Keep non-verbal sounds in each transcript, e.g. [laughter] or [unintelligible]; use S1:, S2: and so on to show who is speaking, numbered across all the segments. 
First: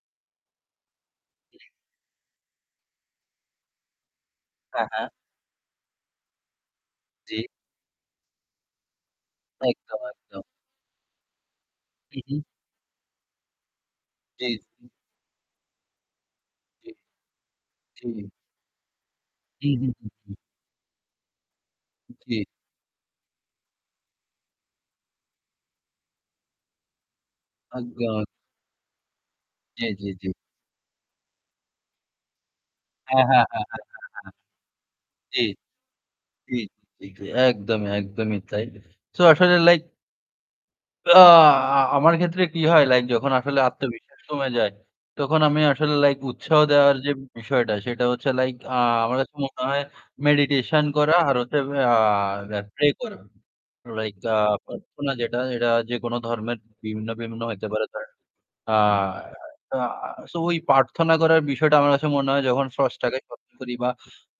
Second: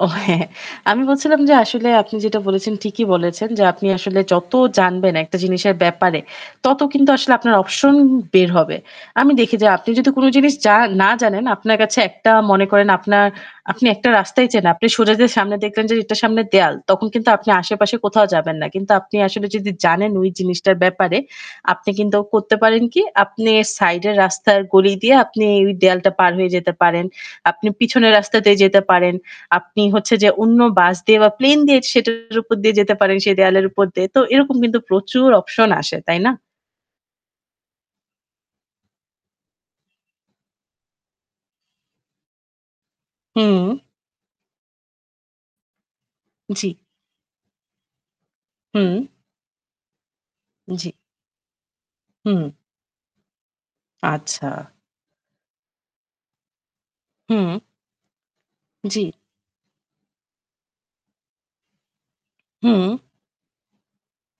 S1: ও হ্যাঁ, হ্যাঁ, আমি বলছিলাম যে আসলে আপনি যেটা বলেছেন, ঠিকই বলেছেন, যে আপনি আসলে যত
S2: আহা!
S1: জানবেন একটা জিনিসের ব্যাপারে তত কিন্তু আসলে
S2: জি।
S1: আপনার option বের হবে। আমি দেখি যে আপনি
S2: একদম,
S1: যদি কোন
S2: একদম।
S1: জিনিস যা না জানেন আপনার কাছে
S2: হুম,
S1: একটা
S2: হুম।
S1: মনে করেন আপনার আপনি একটা
S2: জি,
S1: রাস্তায় চেনেন আছেন আপনি
S2: জি।
S1: সোজা যে সামনে দেখলেন যে এটার সামনে দেয়াল
S2: জি।
S1: তখন কিন্তু আপনি আশেপাশে কোথাও
S2: জি।
S1: যাবেন না। কিন্তু আপনি আসলে
S2: হু,
S1: যদি
S2: হু, হু,
S1: জানেন ওই
S2: হু।
S1: জিনিসটার ব্যাপারে আপনি কিন্তু
S2: জি।
S1: করতে পারেন কি আপনি সাইডের রাস্তার গলি দিয়ে আপনি ওই দেয়ালটা পার হয়ে যেতে পারেন। আপনি পিছনের
S2: একদম।
S1: রাস্তা দিয়ে যেতে পারেন। আপনি
S2: জি, জি,
S1: হচ্ছে যে
S2: জি।
S1: অন্য বাস দিয়ে বা প্লেন দিয়ে সেটার উপর দিয়ে যেতে পারেন
S2: অ্যা
S1: সেই
S2: হ্যাঁ, হ্যাঁ,
S1: দেয়ালের
S2: হ্যাঁ,
S1: উপর দিয়ে।
S2: হ্যাঁ,
S1: তো
S2: হ্যাঁ।
S1: এরকম কিন্তু প্রচুর
S2: জি।
S1: option আসে, তাই না?
S2: জি, জি। একদমই, একদমই তাই। So আসলে like আ আমার ক্ষেত্রে কি হয় like যখন আসলে
S1: হুম।
S2: আত্মবিশ্বাস কমে যায় তখন আমি আসলে like উৎসাহ
S1: জি।
S2: দেওয়ার যে বিষয়টা সেটা হচ্ছে like আ
S1: হুম।
S2: আমার কাছে মনে হয় meditation
S1: জি।
S2: করা, আর হচ্ছে আ
S1: হুম।
S2: দে pray করা। Like আ
S1: আচ্ছা।
S2: প্রার্থনা যেটা সেটা যেকোনো ধর্মের বিভিন্ন, বিভিন্ন
S1: হুম।
S2: হইতে পারে ধরেন, আ
S1: জি।
S2: আ so ওই প্রার্থনা করার বিষয়টা আমার কাছে মনে হয় যখন
S1: হুম।
S2: স্রষ্টাকে স্মরন করি বা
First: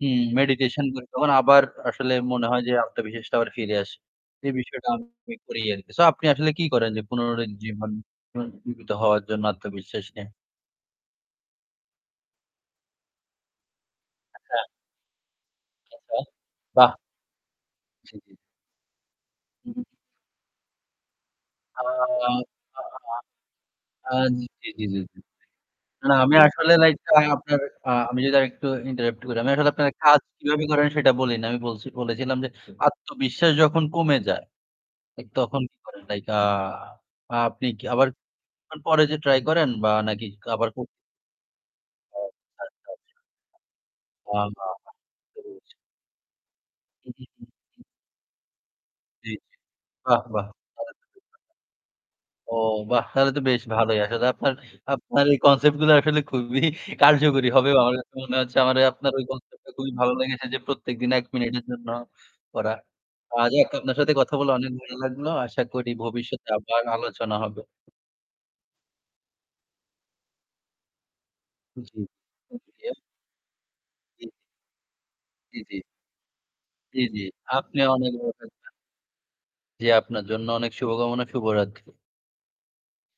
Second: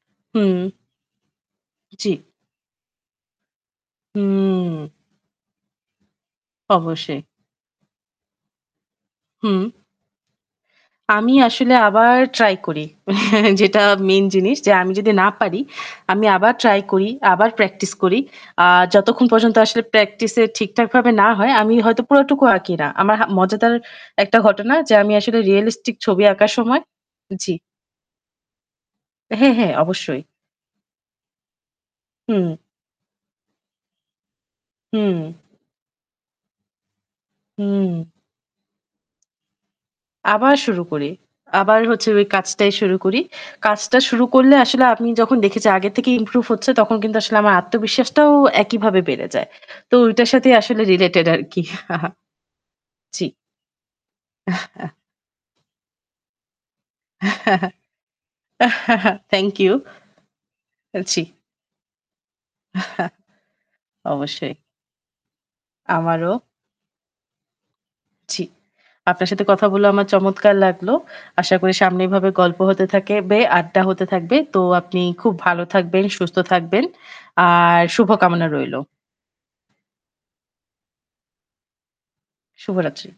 S2: উম
S1: হুম।
S2: meditation করি তখন আবার
S1: জি।
S2: আসলে মনে হয় যে আত্মবিশ্বাসটা আবার ফিরে আসে। এই বিষয়টা
S1: হুম।
S2: আমি করি আরকি। So আপনি আসলে কি করেন যে
S1: অবশ্যই।
S2: পুনরাজ্জীবন পুনরুজ্জিবীত হওয়ার জন্য
S1: হুম।
S2: আত্মবিশ্বাস নিয়ে?
S1: আমি আসলে আবার try করি, [chuckles] যেটা main জিনিস
S2: আচ্ছা।
S1: যে আমি যদি না পারি
S2: আচ্ছা।
S1: আমি আবার try
S2: বাহ!
S1: করি আবার practice
S2: জি,
S1: করি।
S2: জি।
S1: আ যতক্ষণ পর্যন্ত
S2: হু, হু।
S1: আসলে practice এ ঠিকঠাক ভাবে না হয় আমি
S2: আ
S1: হয়তো পুরাটুকু আঁকি
S2: আ
S1: না। আমার হা মজাদার
S2: আ
S1: একটা
S2: জি,
S1: ঘটনা
S2: জি,
S1: যে
S2: জি,
S1: আমি
S2: জি।
S1: আসলে realistic
S2: না
S1: ছবি
S2: আমি
S1: আঁকার
S2: আসলে
S1: সময়
S2: like আ
S1: জি।
S2: আপনার, আ আমি যদি আরেকটু interrupt করি, আমি
S1: হ্যাঁ,
S2: আসলে
S1: হ্যাঁ
S2: আপনার কাজ
S1: অবশ্যই।
S2: কিভাবে করেন সেটা বলি নাই। আমি বলছি, বলেছিলাম যে
S1: হুম।
S2: আত্মবিশ্বাস যখন কমে যায়
S1: হুম।
S2: like তখন কি করেন? Like আ আপনি কি
S1: হুম।
S2: আবার কিছুক্ষণ পরে যেয়ে try করেন বা নাকি
S1: আবার
S2: আবার কু
S1: শুরু করি। আবার হচ্ছে ওই কাজটাই শুরু
S2: [unintelligible]
S1: করি। কাজটা শুরু করলে আসলে আমি যখন দেখেছি
S2: [unintelligible]
S1: আগের থেকে improve হচ্ছে তখন
S2: হু,
S1: কিন্তু
S2: হু,
S1: আসলে
S2: হু,
S1: আমার
S2: হু।
S1: আত্মবিশ্বাসটাও একইভাবে বেড়ে
S2: জি,
S1: যায়।
S2: জি।
S1: তো
S2: বাহ,
S1: ওইটার
S2: বাহ!
S1: সাথেই আসলে related আরকি [chuckles]
S2: ও বাহ!
S1: জি।
S2: তাহলে তো বেশ ভালোই। আসলে আপনার,
S1: [chuckles]
S2: আপনার এই concept গুলা আসলে খুবই কার্যকরী হবে। আমার কাছে মনে হচ্ছে আমারে আপনার
S1: [chuckles]
S2: ওই
S1: Thank
S2: concept টা
S1: you।
S2: খুবই ভালো লেগেছে যে প্রত্যেকদিন
S1: জি।
S2: ১ মিনিটের জন্য করা।
S1: [chuckles]
S2: আজ এক আপনার সাথে কথা বলে
S1: অবশ্যই।
S2: অনেক ভালো লাগলো। আশা করি
S1: আমারও।
S2: ভবিষ্যতে আবার আলোচনা হবে।
S1: জি। আপনার সাথে কথা বলে আমার চমৎকার লাগলো! আশা করি
S2: জি
S1: সামনে এভাবে গল্প
S2: উম
S1: হতে
S2: জিয়া
S1: থাকে বে আড্ডা হতে
S2: জি।
S1: থাকবে। তো আপনি খুব
S2: জি,
S1: ভালো
S2: জি।
S1: থাকবেন, সুস্থ থাকবেন
S2: জি, জি।
S1: আর
S2: আপনেও অনেক ভালো
S1: শুভকামনা
S2: থাকবেন।
S1: রইল।
S2: জি আপনার জন্য অনেক শুভকামনা, শুভরাত্রি।
S1: শুভরাত্রি।